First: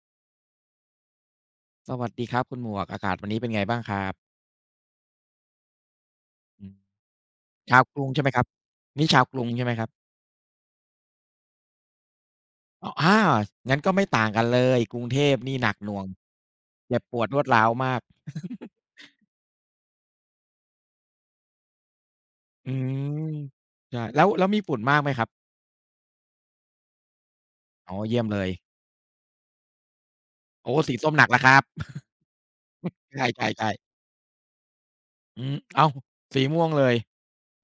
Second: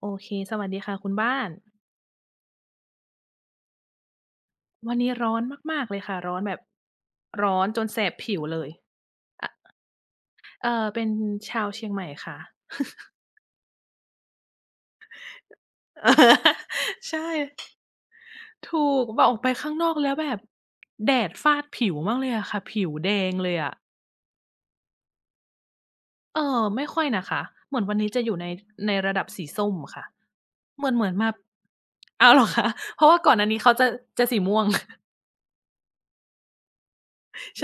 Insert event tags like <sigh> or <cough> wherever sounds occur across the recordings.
โอเคสวัสดีค่ะคุณบ้านสวัสดีครับคุณหมวกอากาศวันนี้เป็นไงบ้างครับวันนี้ร้อนมากๆเลยค่ะร้อนแบบอืมร้อนจชาวนกแสรุงบใช่ไหมผิควรับเลยนี่ชาวกรุงใช่ไหมครับเป็นชาวเชียงใหม่ค่ะ <laughs> อ๋ออางั้นก็ไม่ต่างกันเลยกรุงเทพนี่หนักหน่วงเจ็บใชปวดรวดร้าว่มาก <laughs> ถูกแบบออกไปข้างนอกแล้วแบบแดดฟาดผิวมากเลยอะค่ะอืผิวแดมงเลยอะใช่แล้วมีฝุ่นมากไหมครับเออไม่ค่อยนะคะเหมือนอ๋วันอนี้เยี่จะยมอยู่เลในยระดับสีส้มค่ะโอ้เหมือนสีเหมือส้นมหนัมากแล้วครับ อ้าวเหรอคะเพ <laughs> ราะว่าใชก่อนหน้านี้่เขาๆจะๆสีม่วง <laughs> อืมอ้าวสีม่วงเลยใ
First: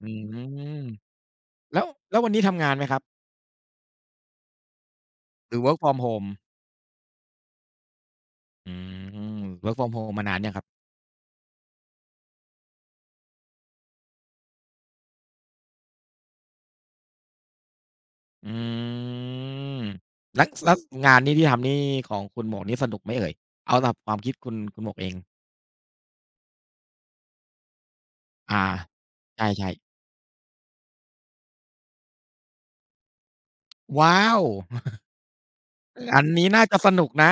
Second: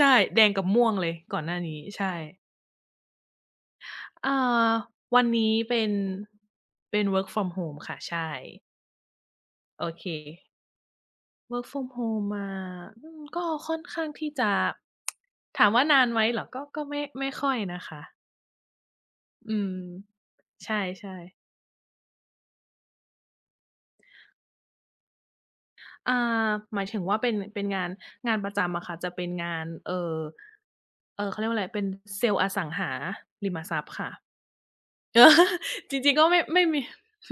อื่แดงกับมม่วงเลยก่อนหน้าแล้นี้วใช่ แล้ววันนี้ทำงานไหมครับอ่าวันหนี้รือ work เป็น from home? เป็น work from home ค่ะ ใช่ อืม work โอ from เค home มานานยังครับ work from home มาอืมก็ค่อนข้างที่จะถามว่านานไหมเหรอ ก็ไม่ค่อยนะคะ อือืมมแล้วใชแล้วงา่นนี้ที่ๆทำนี่ของคุณหมวกนี่สนุกไหมเอ่ยเอาตามความคิดคุณหมวกเองอ่าหมายถึงว่าเป็นงานงานประอาจำอะค่ะ จะเป็นใงานช่ๆเขาเรียกว่าอะไรเป็นเซลล์อสังหาริมทรัพย์ค่ะ ว้าว <laughs> <laughs> เออจริงๆอัก็นไม่นี้น่าจะมี สนุกนะ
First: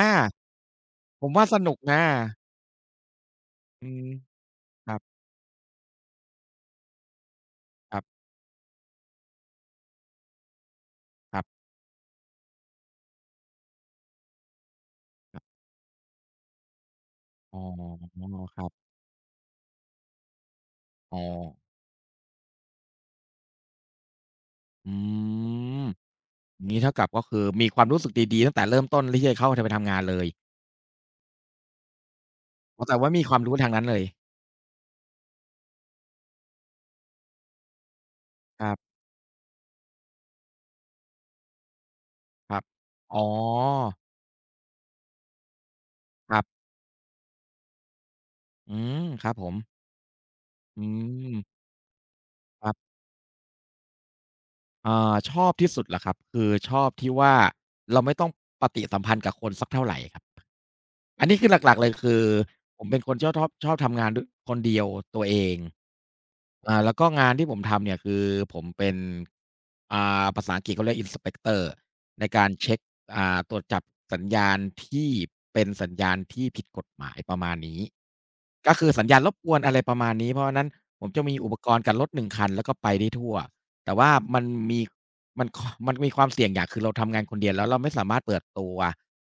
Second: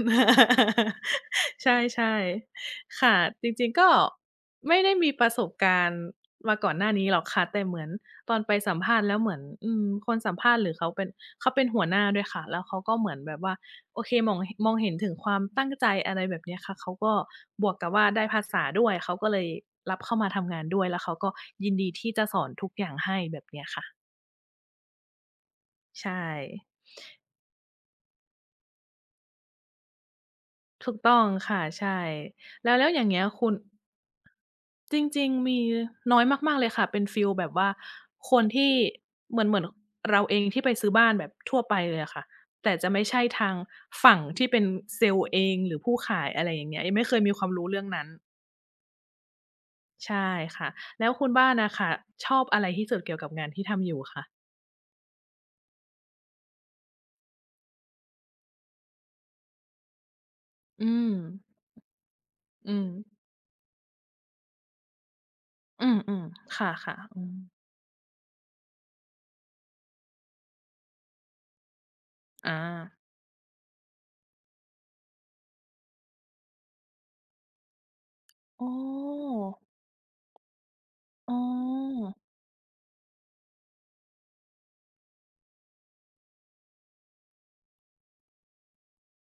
ผมว่าส <laughs> ใชนุกนะ่ๆค่ะจริงๆอืก็มไม่คได้รับมีประสบการณ์มาก่อนหน้านี้หรอกค่ะแต่เหมือนครับตอนไปสัมภาษณ์แล้วเหมือนอืมคนสัมภาษณ์หรือเขาเป็นครัเขาเป็นบหัวหน้าด้วยค่ะแล้วเขาก็เหมือนแบบว่าโอเคมองหมองเห็นถึงควาคมรับตั้งใจอะไรแบบเนี้ยค่ะเขาก็อ๋อบวกกับว่าได้ภาคษารับด้วยเขาก็เลยรับเข้ามาทำงานด้วยแล้วเขาอ๋อก็ยินดีที่จะสอนทุกอย่างให้แบบเนี้ยค่ะอืมใช่ งี้เท่ากับก็คือมีความรู้สึกดีๆตั้งแต่เริ่มต้นที่จะเข้าทไปทำงานเลยถูกต้องค่ะใช่แล้วอ๋ออแต่ย่างว่าเงี้มียความคุณรู้ทางนั้นเลยจริงๆมีน้อยมากๆเลยค่ะเป็นฟีลแบบว่าคนคที่รับเหมือนเราเองที่ไปซื้อบ้านแบบทั่วไปเลยอะค่ะครับแต่จะไม่อ๋อใช่ทางฝั่งที่เป็นเซลส์เองหรือผู้ขายครัอะไรอบย่างเงี้ยยังไม่เคยมีความรู้เรื่องนั้นอืมครับผมใช่ค่ะอืแล้วคุณมบ้านน่ะค่ะชอบอะคไรรัที่บ สุดเกี่ยวกับงานที่ทำอยู่คะอ่าชอบที่สุดเหรอครับคือชอบที่ว่าเราไม่ต้องปฏิสัมพันธ์กับคนสักเท่าไรครับอืมอันนี้คือหลักๆเลยคืออืผมมเป็นคนชอบทำงานดวยคนเดียวตัวเอง อืมๆคอ่าแล้่ะวก็ๆอืงานมที่ผมทำเนี่ยคือผมเป็นอ่าภาษาอังกฤษเขาเรียก inspector ในการอาเช็คอ่าตรวจจับสัญญาณที่เป็นสัญญาณที่ผิดกฎหมายประมาณนี้อ๋อก็คือสัญญาณรบกวนอะไรประมาณนี้เพราะฉะนั้นผมจะอ๋มีอุปกรณ์กันอรถหนึ่งคันแล้วก็ไปได้ทั่วแต่ว่ามีมันมันมีความเสี่ยงอย่างคือเราทำงานคนเดียวแล้วเราไม่สามารถเปิดตัว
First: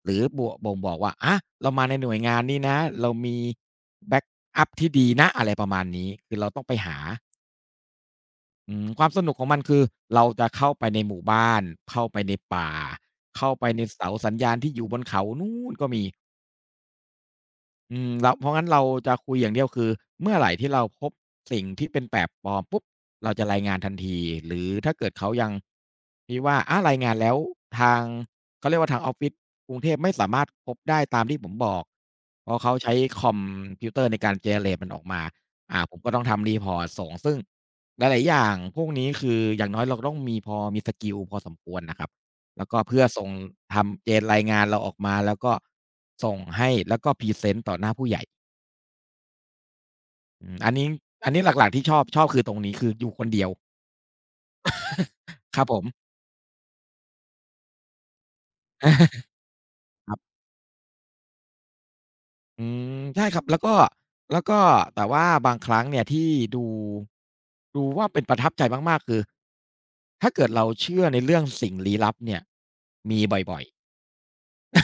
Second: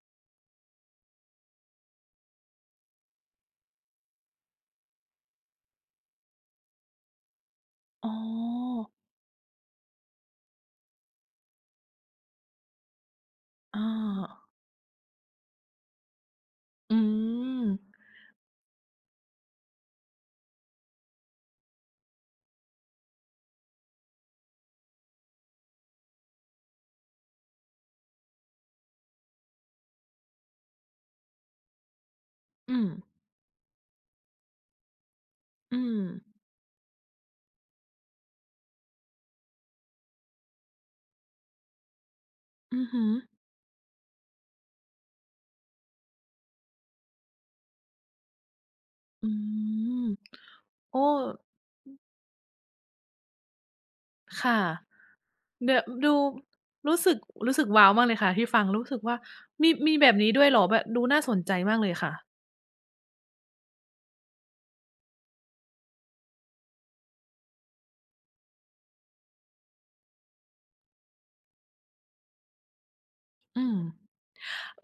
หรือบวบ่งบอกว่าอะเรามาในหน่วยงานนี้นะเรามีแบ็กอัพที่ดีนะอะไรประมาณนี้คือเราต้องไปหา อ๋อือมความสนุกของมันคือเราจะเข้าไปในหมู่บ้าน เข้าไปในป่า เข้าไปในอา เสาสัญญาณที่อยู่บนเขานู่นก็มี อืมอืมเราเพราะงั้นเราจะคุยอย่างเดียวคือเมื่อไหร่ที่เราพบสิ่งที่เป็นแบบปลอมปุ๊บเราจะรายงานทันทีหรือถ้าเกิดเขายังที่ว่าอารายงานแล้วทางเขาเรียกว่าทางออฟฟิศกรุงเทพไม่สามารถพบได้ตามที่ผมบอกเพราะเขาอืมใช้คอมพิวเตอร์ในการ generate มันออกมาอือ่าผมมก็ต้องทำ report ส่งซึ่งหลายๆอย่างพวกนี้คืออย่างน้อยเราก็ต้องมีพอมีสกิลพอสมควรน่ะครับ แล้วก็อือเพื่ฮึอส่งทำเกณฑ์รายงานเราออกมาแล้วก็ส่งให้แล้วก็พรีเซนต์ต่อหน้าผู้ใหญ่อืมอืมอันนี้โอ้อันนี้หลักๆที่ชอบคือตรงนี้คืออยู่คนเดียวค่ะครับเดผยวม ดูรู้สึกรู้สึกว้าวมากเลยค่ะที่ฟังรู้สึกว่ามี <laughs> แบครับนี้บด้วยเหรอแบบดูน่าสนใจมากเลยค่ะอืมใช่ครับแล้วก็แต่ว่าบางครั้งเนี่ยที่ดูดูว่าเป็นประทับใจมากๆคือถ้าเกิดเราเชื่อในเรื่องสิ่งลี้ลับเนี่ยมีบ่ออืยมๆ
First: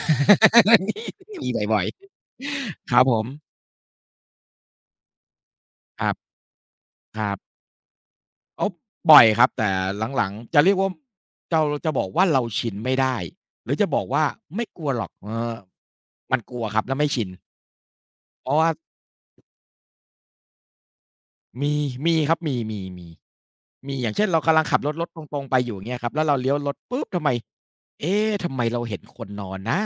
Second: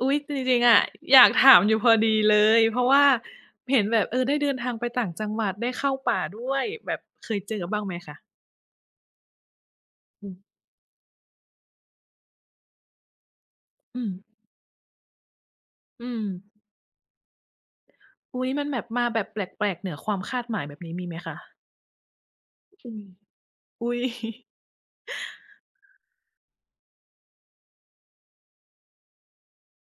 อุ๊ยจริงๆอะอยาก <laughs> มีถามอยู่บ่อพยอดีเลยเพราะๆครัว่าบผมเห็นแบบเออได้เดินทางไปต่างจังหวัดได้เข้าครับป่าด้วยแบบคเครัยเจบ อบ้างไหมคะโอ๊ะบ่อยครับ แต่หอืลังมๆจะเรียกว่าเจาจะบอกว่าเราชินไม่ได้ หรือจะบอือกว่ามไม่กลัวหรอกเอออืมมันกลัวครับแล้วไม่ชิน อุ๊เพยราะมันว่า แบบมาแบบแปลกๆเหนือความคาดหมายแบบนี้มีไหมคะมีมีครับมีมีอืมมีอุ๊มีย อย่างเช่นเรากำลังขับรถตรงๆไปอยู่อย่างเงี้ยครับแล้วเราเลี้ยวรถปุ๊บทำไมเอ๊ะทำไมเราเห็นคนนอนนะ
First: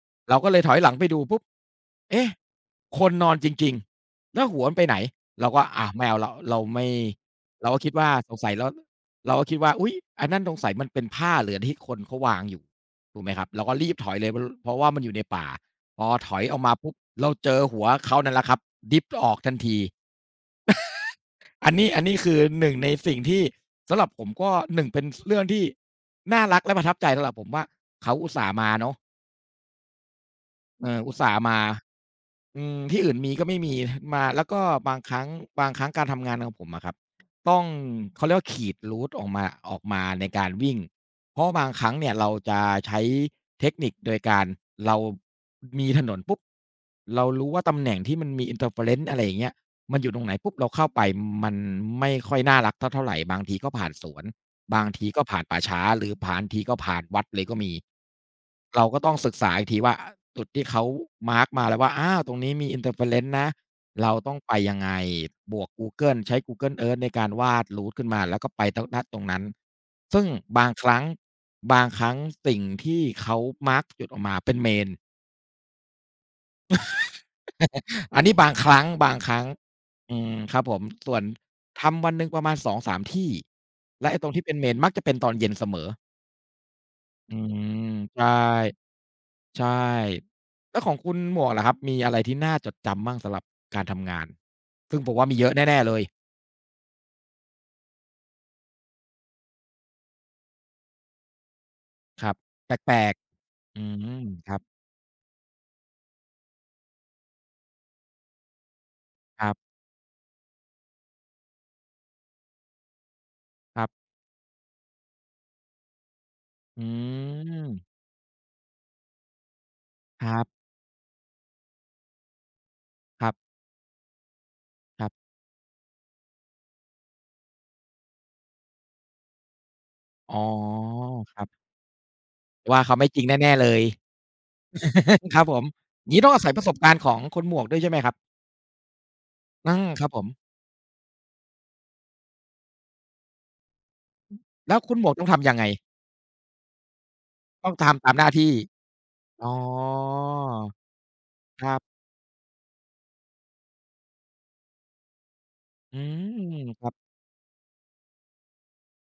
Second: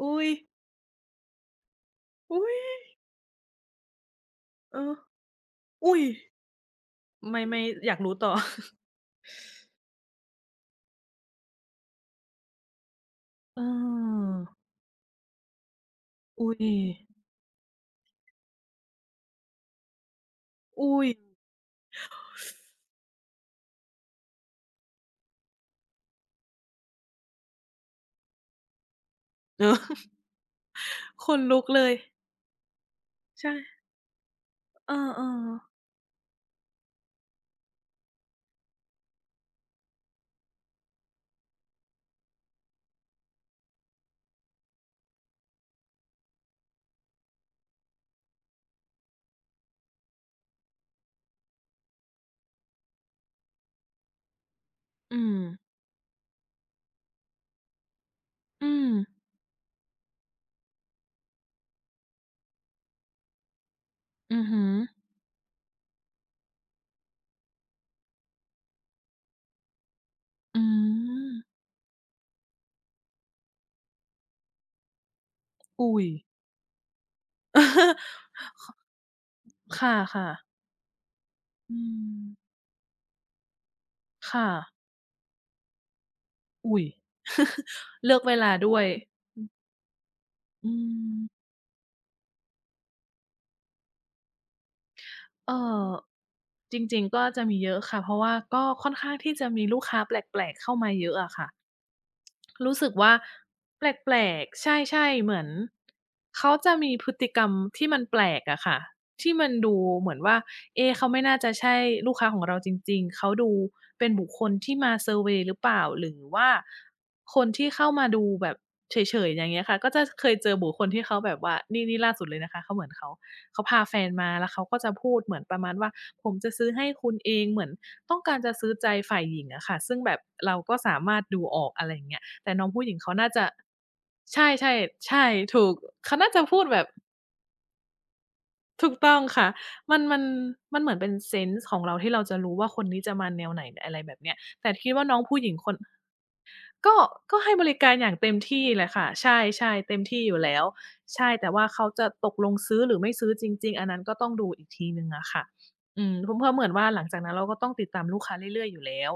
อุ๊ยเราก็เลยถอยหลังไปดูปุ๊บเอ๊ะอุ๊ยคนนอนจริงๆแล้วหัวมัเอนไปอไหนเราก็อาอุ๊ยไม่เอาแล้วไม่เราก็อคิดยากว่ารู้ต่สองสัยเราก็คิดว่าอุ๊ยอันนั้นสงสัยมันเป็นผ้าเหลือที่คนเขาวางอยู่ถูกไหมครับเเราก็รีบถอยเลอยอเพราะว่ามันอยู่ในป่าพอถอยอุ๊ออยกมาปุ๊บเราเจอหัวเขานั่นแหละครับดิฟออกทันที อุ๊ยอันนี้คือหนึ่งในสิ่งที่สำหรับผมก็หนึ่งเป็นเรื่องที่น่ารักและประทับใจสำหรับผมว่าเขาอุตส่าห์มาเนาะเออ <laughs> เอออุตขส่าห์นลุมากเลยอืมที่อื่นมีก็ไม่มีใช่มาแล้วก็เบางครั้งออบางครั้งการทำงานของผมอะครับต้องเขาเรียกว่าขีด route ออกมาในการวิ่งเพราะบางครั้งเนี่ยเราจะใช้เทคนิคโดยการเรามีถนนปุ๊บเรารู้ว่าตำแหน่งที่มันมี interference อะไรอย่างเงี้ย มันอยู่ตรงไหนปุ๊บเราเข้าไปมันไม่ค่อยน่ารักเท่าไรบางทีก็ผ่านสวนบางทีๆอืก็มผ่านป่าช้าหรือบางทีก็ผ่านวัดเลยก็มีอืเรามก็ต้องศึกษาอีกทีว่าจุดที่เขามาร์กมาแล้วว่าอาตรงนี้มี interference นะเราต้ออืงอไปฮึยังไงบวกกูเกิลใช้ Google Earth ในการวาด route ขึ้นมาแล้วก็ไปตรงณตรงนั้นซึ่งอืบางครั้งมบางครั้งสิ่งที่เขามาร์กจุดออกมาเป็นเมน อุ๊ย อันนี้บา <laughs> งครั้งบางครั้งคอื่ะมครัๆบผมส่วนอืทำวันหนึ่งประมามณ2-3ที่และไอ้ตรงที่ค่ะเป็นเมนมักจะเป็นตอนเย็นเสมออุ๊ย อืม <laughs> เลือใชกเวลาด้วย่ใช่อืแล้วของคุณหมมวกล่ะครับมีอะไรที่น่าจดจำบ้างสำหรับการทำงานซึ่งผมว่ามีเยเอ่อะแน่ๆเลยอจริงๆก็จะมีเยอะค่ะเพราะว่าก็ค่อนข้างที่จะมีลูกค้าแปลกๆเข้ามาเยอะอะค่ะ ครับรู้สึแปกลว่ากๆแอืปลมกครับๆใช่ๆ เหมือนเขาจะมีพฤติกรรมที่มันแปลกอะค่ะที่คมัรันดูบเหมือนว่าเอ๊ะเขาไม่น่าจะใช่ลูกค้าของเราจริงๆ เขาดูครัเป็บนบุคคลที่มาเซอร์เวย์หรือเปล่า หรือว่าอืคนที่เข้ามมาดูแบบเฉยๆอย่างเงี้ยค่ะก็จะเคคยรัเจอบบุคคลที่เขาแบบว่านี่ล่าสุดเลยนะคะเขาครับเขาพาแฟนมาแล้วเขาก็จะครัพูดบเหมือนประมาณว่าผมจะซื้อให้คุณเองเหมือนต้องการจะซื้อใจฝ่ายหญิงอะค่ะซึ่งแบบอ๋อเราก็สามารถคดูรัออบกอะไรอย่างเงี้ย แต่น้องว่าผู้หญิเขางไม่เขาจริงน่าจะแน่ๆเลย ใช่ๆใช่ <laughs> ครับผมถูกเขางี้ต้น่าองจะอาศัยพูปดระสบแบบการณ์ของคุณหมวกด้วยใช่ไหมครับ ถูกต้องค่ะอามันครับผมมันเหมือนเป็นเซนส์ของเราที่เราจะรู้ว่าคนนี้จะมาแนวไหนอะไรแบบเนี้ยแต่แล้วคิดคุณหว่ามวน้กองต้องผู้หทำญิยังงไงคน ก็ให้บต้องริการอทำตาย่ามงหเต็น้ามที่ที่เลยค่ะอ๋อใช่ๆเต็มที่อยู่แล้วใช่แต่ว่าครัเขาบจะตกลงซื้อหรือไม่ซื้อจริงๆอันนั้นก็ต้องดูอีกทีหนึ่งอะค่ะอือืมเพราะมเหมือนคว่ารัหลังบจากนั้นเราก็ต้องติดตามลูกค้าเรื่อยๆอยู่แล้ว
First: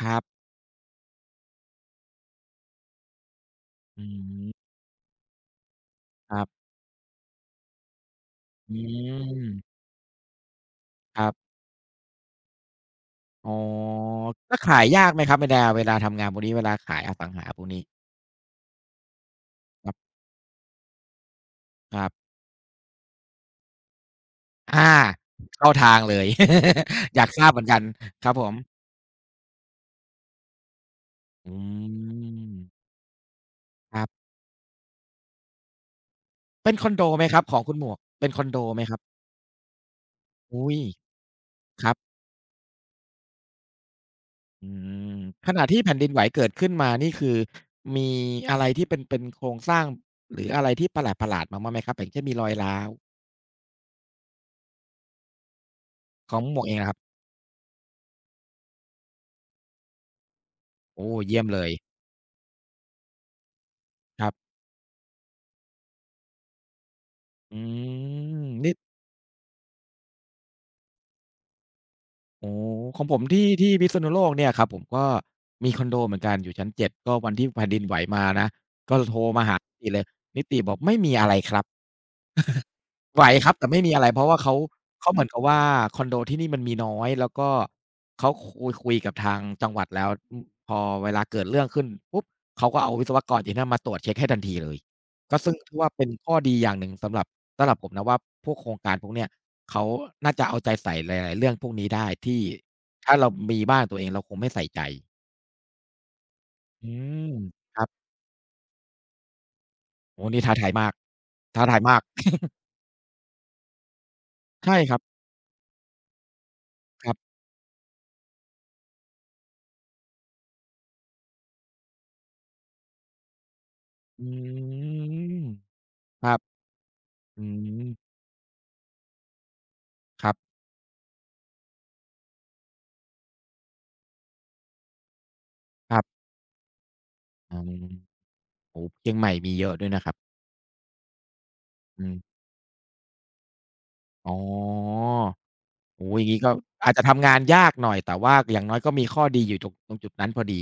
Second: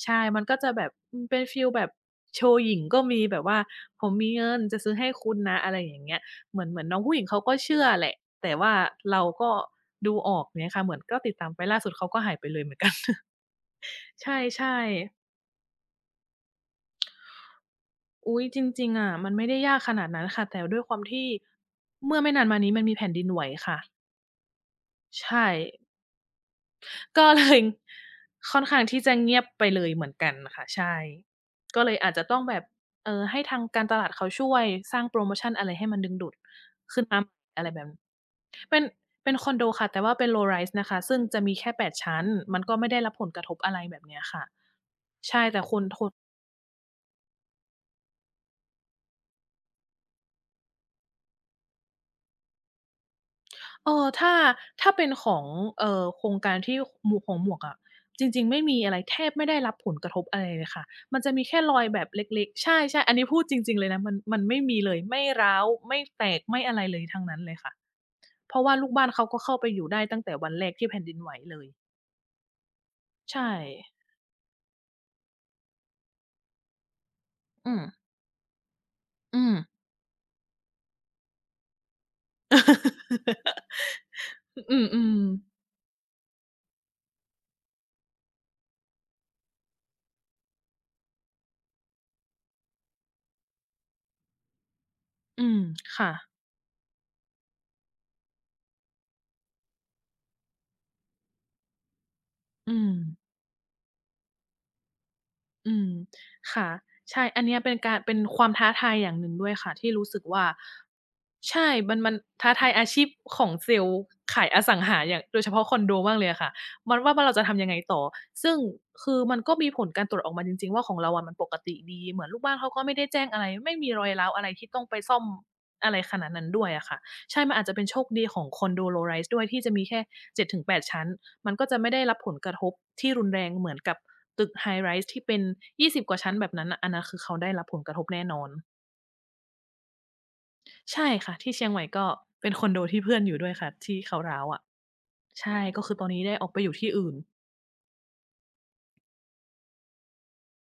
คใช่รัมันบก็จะแบบอืมเป็นฟีลแบบโชว์หยิ่งก็มีแบบว่าผอืมมีเงินมจะซื้อให้คุณนะอะไรอย่างเงี้ยครัเหมืบอนเหมือนน้องผู้หญิงเขาก็เชื่อแหละแต่ว่าอืเราก็มดูออกเงี้ยค่ะเหมือนก็ครัติดตามบไปล่าสุดเขาก็หายไปเลยเหมือนกัน <laughs> อ๋อใชแล้ว่ขายยากไหมๆ ครับเวลาทำงานพวกนี้เวลาขายอสังหาพวกนี้อุ๊ยจริงๆอะมันไม่ได้ยากคขรันาดบนั้นค่ะแต่ด้วยความที่ครัเมื่อไม่บนานมานี้มันมีแผ่นดินไหวค่ะอาใช่เข้าทางเลย <laughs> อยาก็ ก <laughs> ทเลราบยเหมือนกันครับผมค่อนข้างที่จะเงียบไปเลยเหมือนกันน่ะค่ะใช่อืก็เลยอาจจะต้องมแบบให้ทางการตครัลาดบเขาช่วยสร้างโพรโมชันอะไรให้มันดึงดูดเป็นคอนขึ้โดนมาไหมครับขออะงไรคุณแบหมบวกเป็นคอนโดเป็ไหนมครับเป็นคอนโดค่ะแต่ว่าเป็น low อุ๊ rise ยนะคะซึ่งจะมีแค่ค8รับ ชั้นมันก็ไม่ได้รับผลกระทบอะไรแบบเนี้ยค่ะ อืมขณะที่แผ่นดินไหวเกิดขึ้นมานี่คือมีอะไรที่เป็นเป็นโครงสร้างหรืออะไรที่ประหลาดๆมาบ้างไหมครับอย่างเช่นมีรอยร้าวเออถ้าถ้าเป็นของโครขงองกาหรมวกเอที่งอะครับหมวกของหมวกอะจริงๆไม่มีอะไรแทบไม่ได้รับผลกระทบอะไรเลยค่ะโอ้มันจะเยี่มียมแค่เลยรอยแบบเล็กๆใช่ๆอันนี้พูดจริงๆเลยนะครัมันบไม่มีเลยไม่ร้าวไม่แตกไม่อะไรเลยทั้งนั้นเลยอืค่ะมเพราะนี่ว่าลูกบ้านเขาก็เข้าไปอยู่ได้ตั้งแต่วันแรกที่แผ่นดินไหวเลยโอ้โฮของผมที่ใช่ที่พิษณุโลกเนี่ยครับผมก็มีคอนโดเหมือนกันอยู่ชั้นเจ็ดก็วันที่แผ่นอืดิมนไหวมานะก็โทรอืมาม หานิติเลยนิติบอกไม่มีอะไรครับ ไหวครับแต่ไม่มีอะไรเพราะว่าเขา <laughs> อืเขามเหมือนๆกับว่าคอนโดที่นี่มันมีน้อยแล้วก็เขาคุยกับทางจังหวัดแล้วอืมพอเวลาเกิดเรื่องขึ้นปุ๊บเขาก็เอาวิศวกรที่นั่นมาตรวจเช็กให้ทันทีเลยก็อืซึ่งมถือว่าเป็นค่ะข้อดีอย่างหนึ่งสำหรับสำหรับผมนะว่าพวกโครงการพวกเนี้ยเขาน่าจะเอาใจใส่หลายๆเรื่องพวกนี้ได้ที่อืม ถ้าเรามีบ้านตัวเองเราคงไม่ใส่ใจอืมค่ะอืใช่มอันเนี้ยเป็คนรับการเป็นความท้าทายอย่างหนึ่งด้วยค่ะที่รู้สึกโอ้โฮนี่ว่าท้าทายมากท้าใช่ทายมากมันท้าทายอาชีพของเซลส์ขายอสัใช่งครัหาอบย่างโดยเฉพาะคอนโดมากเลยอะค่ะครัว่าเราบจะทำยังไงต่อซึ่งคือมันก็มีผลการตรวจออกมาจริงๆว่าของเราอะมันปกติดีเหมือนลูกบ้านเขาก็ไม่ได้แจ้งอะไรไม่มีรอยอืร้าวอะไรที่ต้องไปซ่อมมอะไรขคนาดรับนั้นด้วยอะค่ะ ใช่อืมันอาจจะม เป็นโชคดีของคอนโด low rise ด้วยที่จะมีแค่ครับ7-8ชั้น มันก็จะไม่ได้รับผลกระทบที่รุนแรงเหมือนกับตึก high rise ที่เป็นครั20กว่าบชั้นแบบนั้นน่ะอันนั้นคือเขาได้อืรับมผลกระทบแน่นอน โอ้โฮเชียงใหม่มีเยอะด้วยนะครับใช่ค่ะที่เชียงใหม่อืก็มเป็นคอนโดที่เพื่อนอยู่ด้วยค่ะที่เขาอ๋ร้าอวอะใช่ ก็คือตอโอ้นโฮอนี้ย่างได้งี้ออกก็ไปอยู่ที่อาจจะอื่น ทำงานยากหน่อยแต่ว่าอย่างน้อยก็มีข้อดีอยู่ตรงตรงจุดนั้นพอดี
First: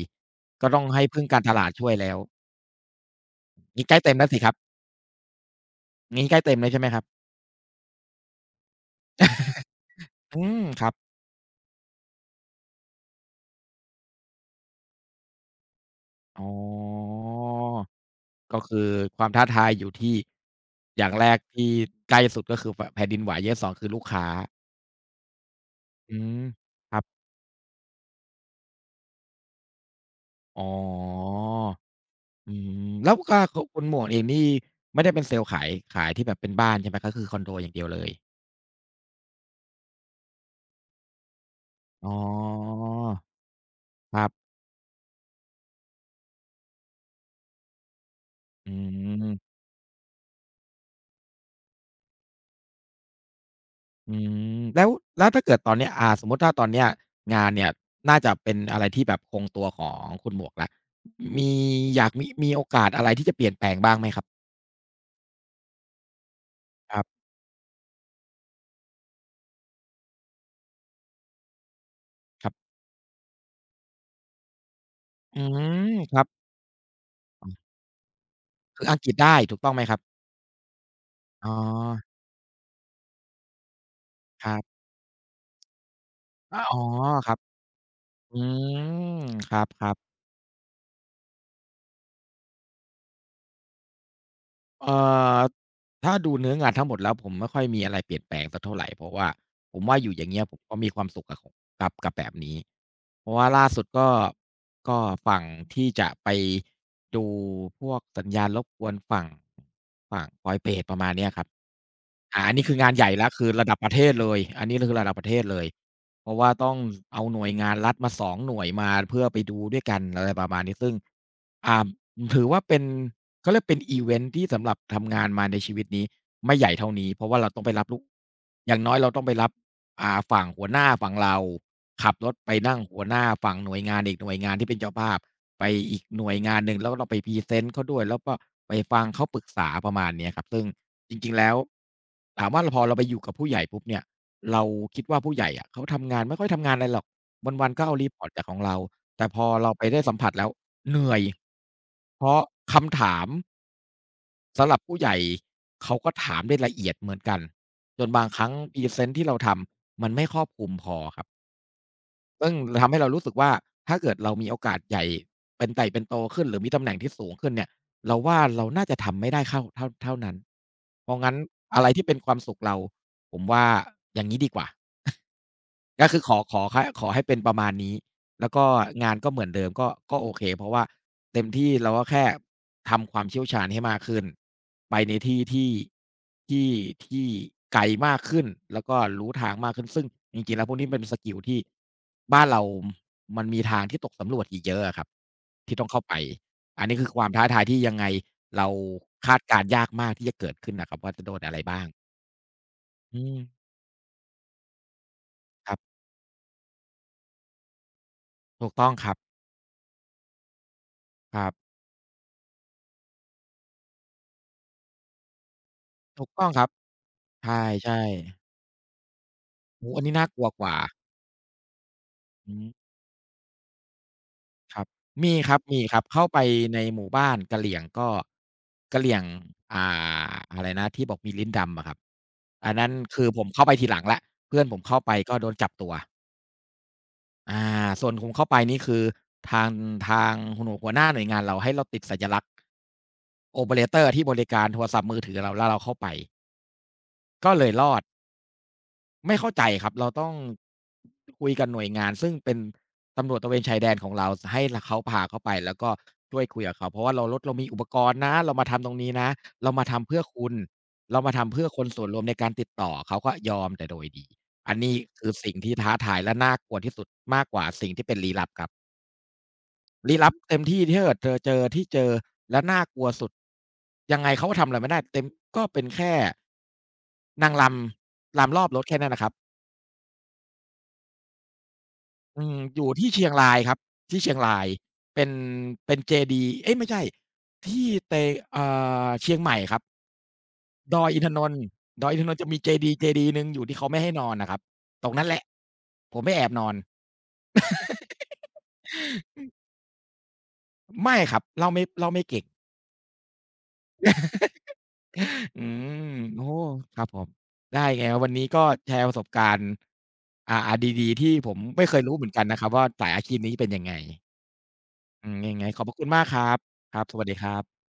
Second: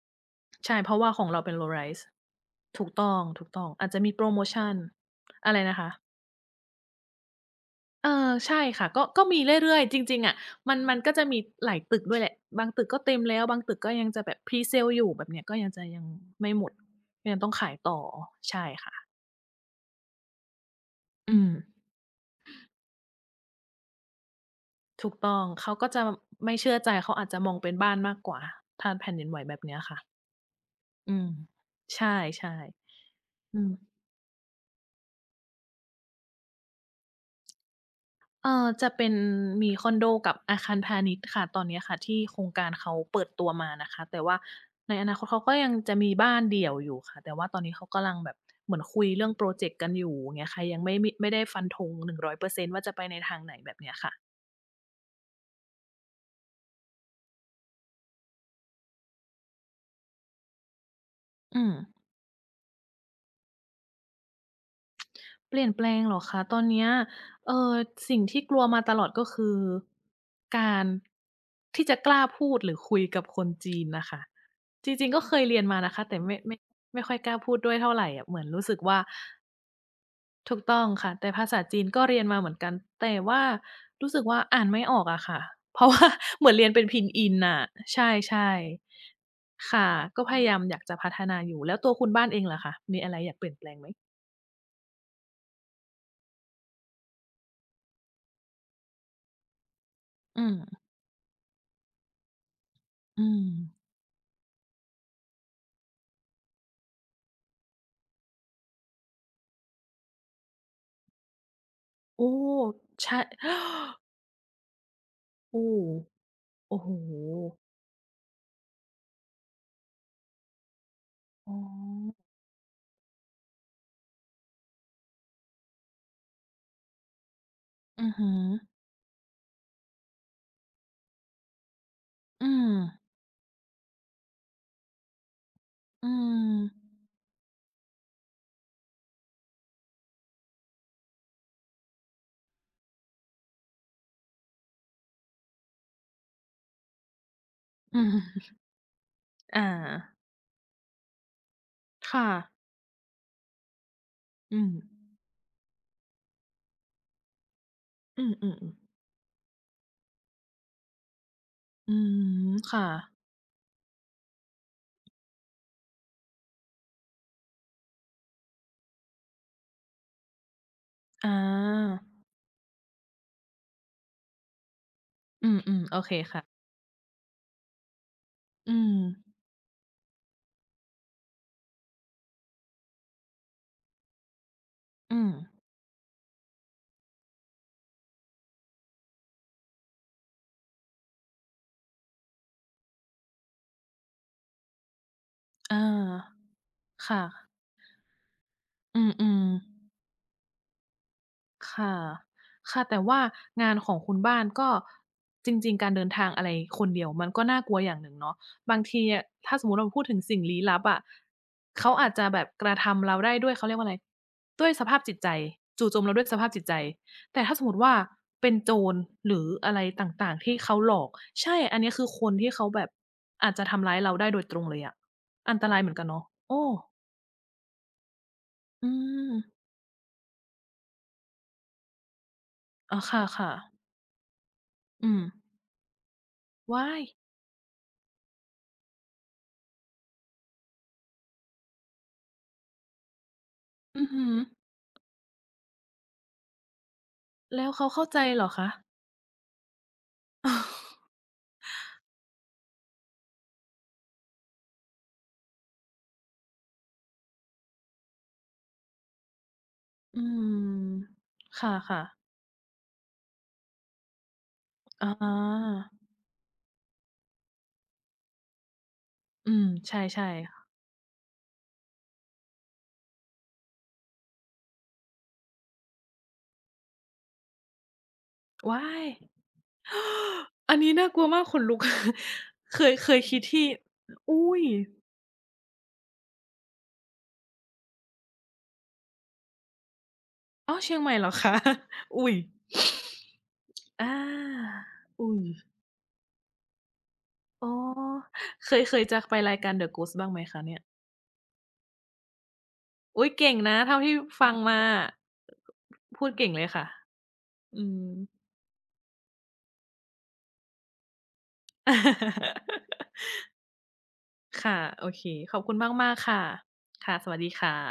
ก็ใช่ ต้องเพราะให้ว่าขพึ่องงกาเรารตเป็น ลา low ดช่วย rise แล้วถูกต้องๆงี้อาจใกล้จะมีเต็มโพรแล้วสิโมครับชันอะไรนะคะ งี้ใกล้เต็มแล้วใช่ไหมครับ เออใช่ค่ะก็มีเรื่อยๆจริงๆ <laughs> อะอืมครับมันก็จะมีหลายตึกด้วยแหละบางตึกก็เต็มแล้วบางตึกก็ยังจะแบบ Pre-sale อยู่แบบเนี้ยก็ยังจะยังอ๋ไม่หมดอก็ยังต้องขายต่อก็ใช่คือค่ะความท้าทายอยู่ที่อย่างแรอืกมที่ใกล้สุดก็คือแผ่นแผ่นดินไหวอย่างที่สองคือลูกค้าถูกต้องเขาก็จะอืมไม่เชื่อใจครับเขาอาจจะมองเป็นบ้านมากกว่าถ้าแผ่นดินไหวแบบเนี้ยค่ะอ๋อ อืมใช่อืมแล้วก็ๆคอืม คุณหมวกเองนี่ไม่ได้เป็นเซลล์ขายขายที่แบบเป็นบ้านใช่ไหมก็คือคอนโดอย่างเดียวเลยจะเป็นมีคอนโดกับอาคารพาณิชย์ค่ะตอนเนี้ยค่ะอ๋อที่โครงการเขาเปิดตัวมานะคะคแต่รัว่าบในอนาคตเขาก็ยังจะมีบ้านเดี่ยวอยู่ค่ะแต่ว่าตอนนี้เขากำลังแบบเหอืมือนคุยเรื่องพรอมเจกต์กันอยู่อย่างเงี้ยค่ะยังไม่ได้ฟันธง100%ว่าจะไปในทางไหนแบบเนี้ยค่ะอืมแล้วแล้วถ้าเกิดตอนเนี้ยสมมุติถ้าตอนเนี้ยงานเนี่ยน่าจะเป็นอะไรที่แบบคงตัวของคุณหมวกแล้วมีอืม อยากมีมีโอกาสอะไรที่จะเปลี่ยนแปลงบ้างไหมครับเปลี่ยนแปลงเหรอคะตอนเนี้ยครับเอ่อสิ่งที่กลัวมาตลอดก็คือการที่จะกล้าคพูรัดหบรือคุยกับคนจีนน่ะค่ะจริงๆก็เคอืยเรียนมามนะคะคแต่รับไม่ค่อยกล้าอ๋พูดด้อวยเท่าไรอะเหมือนรู้สึกคืออัว่างกฤษได้ถูกต้องไหมครับถูกต้องค่ะแต่ภาอ๋อษาจีนก็เรียนมาเหมือนกันแต่ว่ารู้สึกว่าครัอ่านไม่บออกอะค่ะเพราะว่า <laughs> เหมือนอาเรียนอ๋อเป็นพินอิคนรับน่ะใชอื่มครๆค่ะับๆ ก็พยายามอยากจะพัฒนาอยู่แล้วตัวคุณบ้านเองล่ะคะมีอะไรอยากเปลี่ยนแปลงไหมเอ่อถ้าดูเนื้องานทั้งหมดแล้วผมไม่ค่อยมีอะไรเปลี่ยนแปลงสักเท่าไรเพราะว่าผมว่าอยู่อย่างอืเงี้ยผมมก็มีความสุขกับของกับกับแบบนี้อืเพราะม ว่าล่าสุดก็ก็ฝั่งที่จะไปดูพวกสัญญาณรบกวนฝั่งฝั่งปอยเปตประมาณเนี้ยครับโอ้อาอันนี้คืองานใหญ่ใช่ แล้ว <gasps> คือระดับประเทศเลยอันนี้คือระดับประเทศเลโอ้ยเพราะว่าต้องโอ้โฮเอาหน่วยงานรัฐมาสองหน่วยมาเพื่อไปดูด้วยกันอะไรประมาณนี้ซึ่ง อ๋ออ่าถือว่าเป็นเขาเรียกเป็นอิเวนต์ที่สำหรับทำงานมาในชีวิตนี้ไม่ใหญ่เท่านี้เพราะว่าเราต้องไปรับลูกอือฮึอย่างน้อยเราต้องไปรับอ่าฝั่งหัวหน้าฝั่งเราขับรถอืไปมนั่งหัวหน้าฝั่งหน่วยงานอีกหน่วยงานที่เป็นเจ้าภาพไปอีกอืหน่วยงานหนึ่งแล้วมเราไปพรีเซนต์เขาด้วยแล้วก็ไปฟังเขาปรึกษาประมาณเนี้ยครับซึ่งจริงๆแล้วถามว่าลพอเราไปอยู่กับผู้ใหญ่ปุ๊บเนี่ย เราคิดว่าผู้ใหญ่อะเขาทำงานไม่ค่อยทำงานอะไรหรอกวันๆก็เอา อื report มจากของเราแต่พออเราไปได้สัมาผัสแล้วเหนื่อยเพค่ะราะคำถามอืมสำหรับผู้ใหญ่เขาก็ถามได้ละเอียดเหมือนกันจนอืบางครั้งมๆพรีเซๆนต์ที่เราทำมันไม่ครอบคลุมพอครับอืมซึ่งค่ะทำให้เรารู้สึกว่าถ้าเกิดเรามีโอกาสใหญ่เป็นไต่เป็นโตขึ้นหรือมีตำแหน่งที่สูงขึ้นเนี่ยเราว่าเราน่าจะทำไม่ได้เข้าเท่านั้นเพราะองั้นอะไราที่เป็นความสุขเราผมว่าอย่างงี้ดีกว่า อืมๆโอก็เคคือขอค่ะขอขขอให้เป็นประมาณนี้แล้วก็อืงานก็มเหมือนเดิมก็โอเคเพราะว่าเต็มที่เราก็แค่ทำความเชี่ยวชาญให้มากขึ้นไปในอืมที่ที่ที่ที่ไกลมากขึ้นแล้วก็รู้ทางมากขึ้นซึ่งจริงๆแล้วพวกนี้เป็นสกิลที่บ้านเรามันมีทางที่ตกสำรวจอีกเยอะอะครับที่อาต้องเข้าไปอันนี้คือคค่ะวามท้าทายที่ยังไงเราอืคาดมการณ์ยากๆ มากที่จะเกิดขึ้นน่ะครับว่าจะโดนอะไรบ้างค่ะค่ะแต่ว่าอืมงานของคุณบ้านก็จริคงรัๆการบเดินทางอะไรคนเดียวมันก็น่ากลัวอย่างหนึ่งเนาะถูกบางต้องทีครับอะถ้าสมมุติเราพูดถึงสิ่งลี้ลับอะครับเขาอาจจะแบบกระทำเราได้ด้วยเขาเรียกว่าอะไรด้วยสภาพจิตใจจู่โจมเราด้วถูยกสต้ภาอพงจิคตรับ ใจแต่ถ้าสมมุติว่าใช่เป็ๆนโจรหรืออะไรโอ้โฮอัตนนี้น่า่างกๆลัวที่กเขาว่าหลอกใช่ อันนี้คือคนที่อืมเขาแบบอาจจะทำร้ายเราได้โดยตรงเลคยรับอะมีคอัรันบตรามียเหมือคนรักับนเนาะเข้าไปโอ้ในหมู่บ้านกะเหรี่ยงก็อืกะเหรี่ยงมอ่าอะไรนะที่บอกมีลิ้นดำอะครับอันนั้นอาคคือผม่ะเข้าๆไปทีหลังแล้วเพื่อนผมเข้าไปอืมก็โดนจับตัวว้ายอาส่วนผมเข้าไปนี่คือทางทางหัวโน่หัวหน้าหน่วยงานเราให้เราติดสัญลักษณ์โอเปอเรตอืออร์ฮึ ที่บริการโทรศัพท์มือถือเราแล้วเราเข้าไปก็เลแล้วยรเขาอด เข้าใจเหรอคะ ไม่เข้าใจครับเราต้องคุยกับหน่วยงานซึ่งเป็นตำรวจตระเวนชายแดนของเราให้เขาพาเข้าไปแล้วก็ช่วยคุยกับเขาเพราะว่าเรารถเรามีอุปกรณ์นะเรามาทำตรงนี้นะเรามาทำอืเพื่อคุณมเรามาทำคเพื่อคน่ะส่วนๆรวมในการติดต่อเขาก็ยอมแต่โดยดีอันนี้อคือสิ่งที่าท้าทายและน่ากลัวที่สุดมากกว่าสิ่งที่เป็นลี้ลับครับอืมใชลี้่ลับเต็มที่ถ้าเกิดเธอเจอที่เจอและน่ากลัวสุดยังไงเขาก็ทำอะไรไม่ได้เต็มก็เป็นแค่นางรำรำรอๆบรว้าถแค่ย นั้นน่ะครับ อันนี้น่ากลัวมากขนลุก <laughs> อืมเคอยู่ยเคที่ยเชียงคิดรายที่ครับที่เชียงอุ๊รายยเป็นเป็นเจดีย์เอ๊ยไม่ใช่ที่เตเชียงใหม่ครับอ้าวเชียดงอใหยม่อินเหรทอนคะ นท์ดอย <laughs> อินอุ๊ทนยนท์จะมีเจดีย์เจดีย์หนึ่งอยู่ที่เขาไม่ให้อานอนน่ะครับตรงนั้นอุ๊แหยละผมไปแอบนอนอ๋อเคยเคยจะไปรายการ The Ghost บ้างไหมคะเนี่ย ไม่ครับเล่าไม่เก่งอุ๊ยเก่งนะเท่าที่ฟังมาอะอืมพูดโอ้เก่งเลยค่ะ ครับผมได้อืไงม วันนี้ก็แชร์ประสบการณ์อ่าๆดีๆที่ผมไม่เคยรู้เหมือนกันนะครับว่าสายอา <laughs> ชีพนี้เป็นยังไงค่ะ โอเค อืมขยัองบไงคุณขอบพระคุณมากมาๆกคค่ะ รับครับค่ะ สวัสสดีวัสคดีรัค่ะบ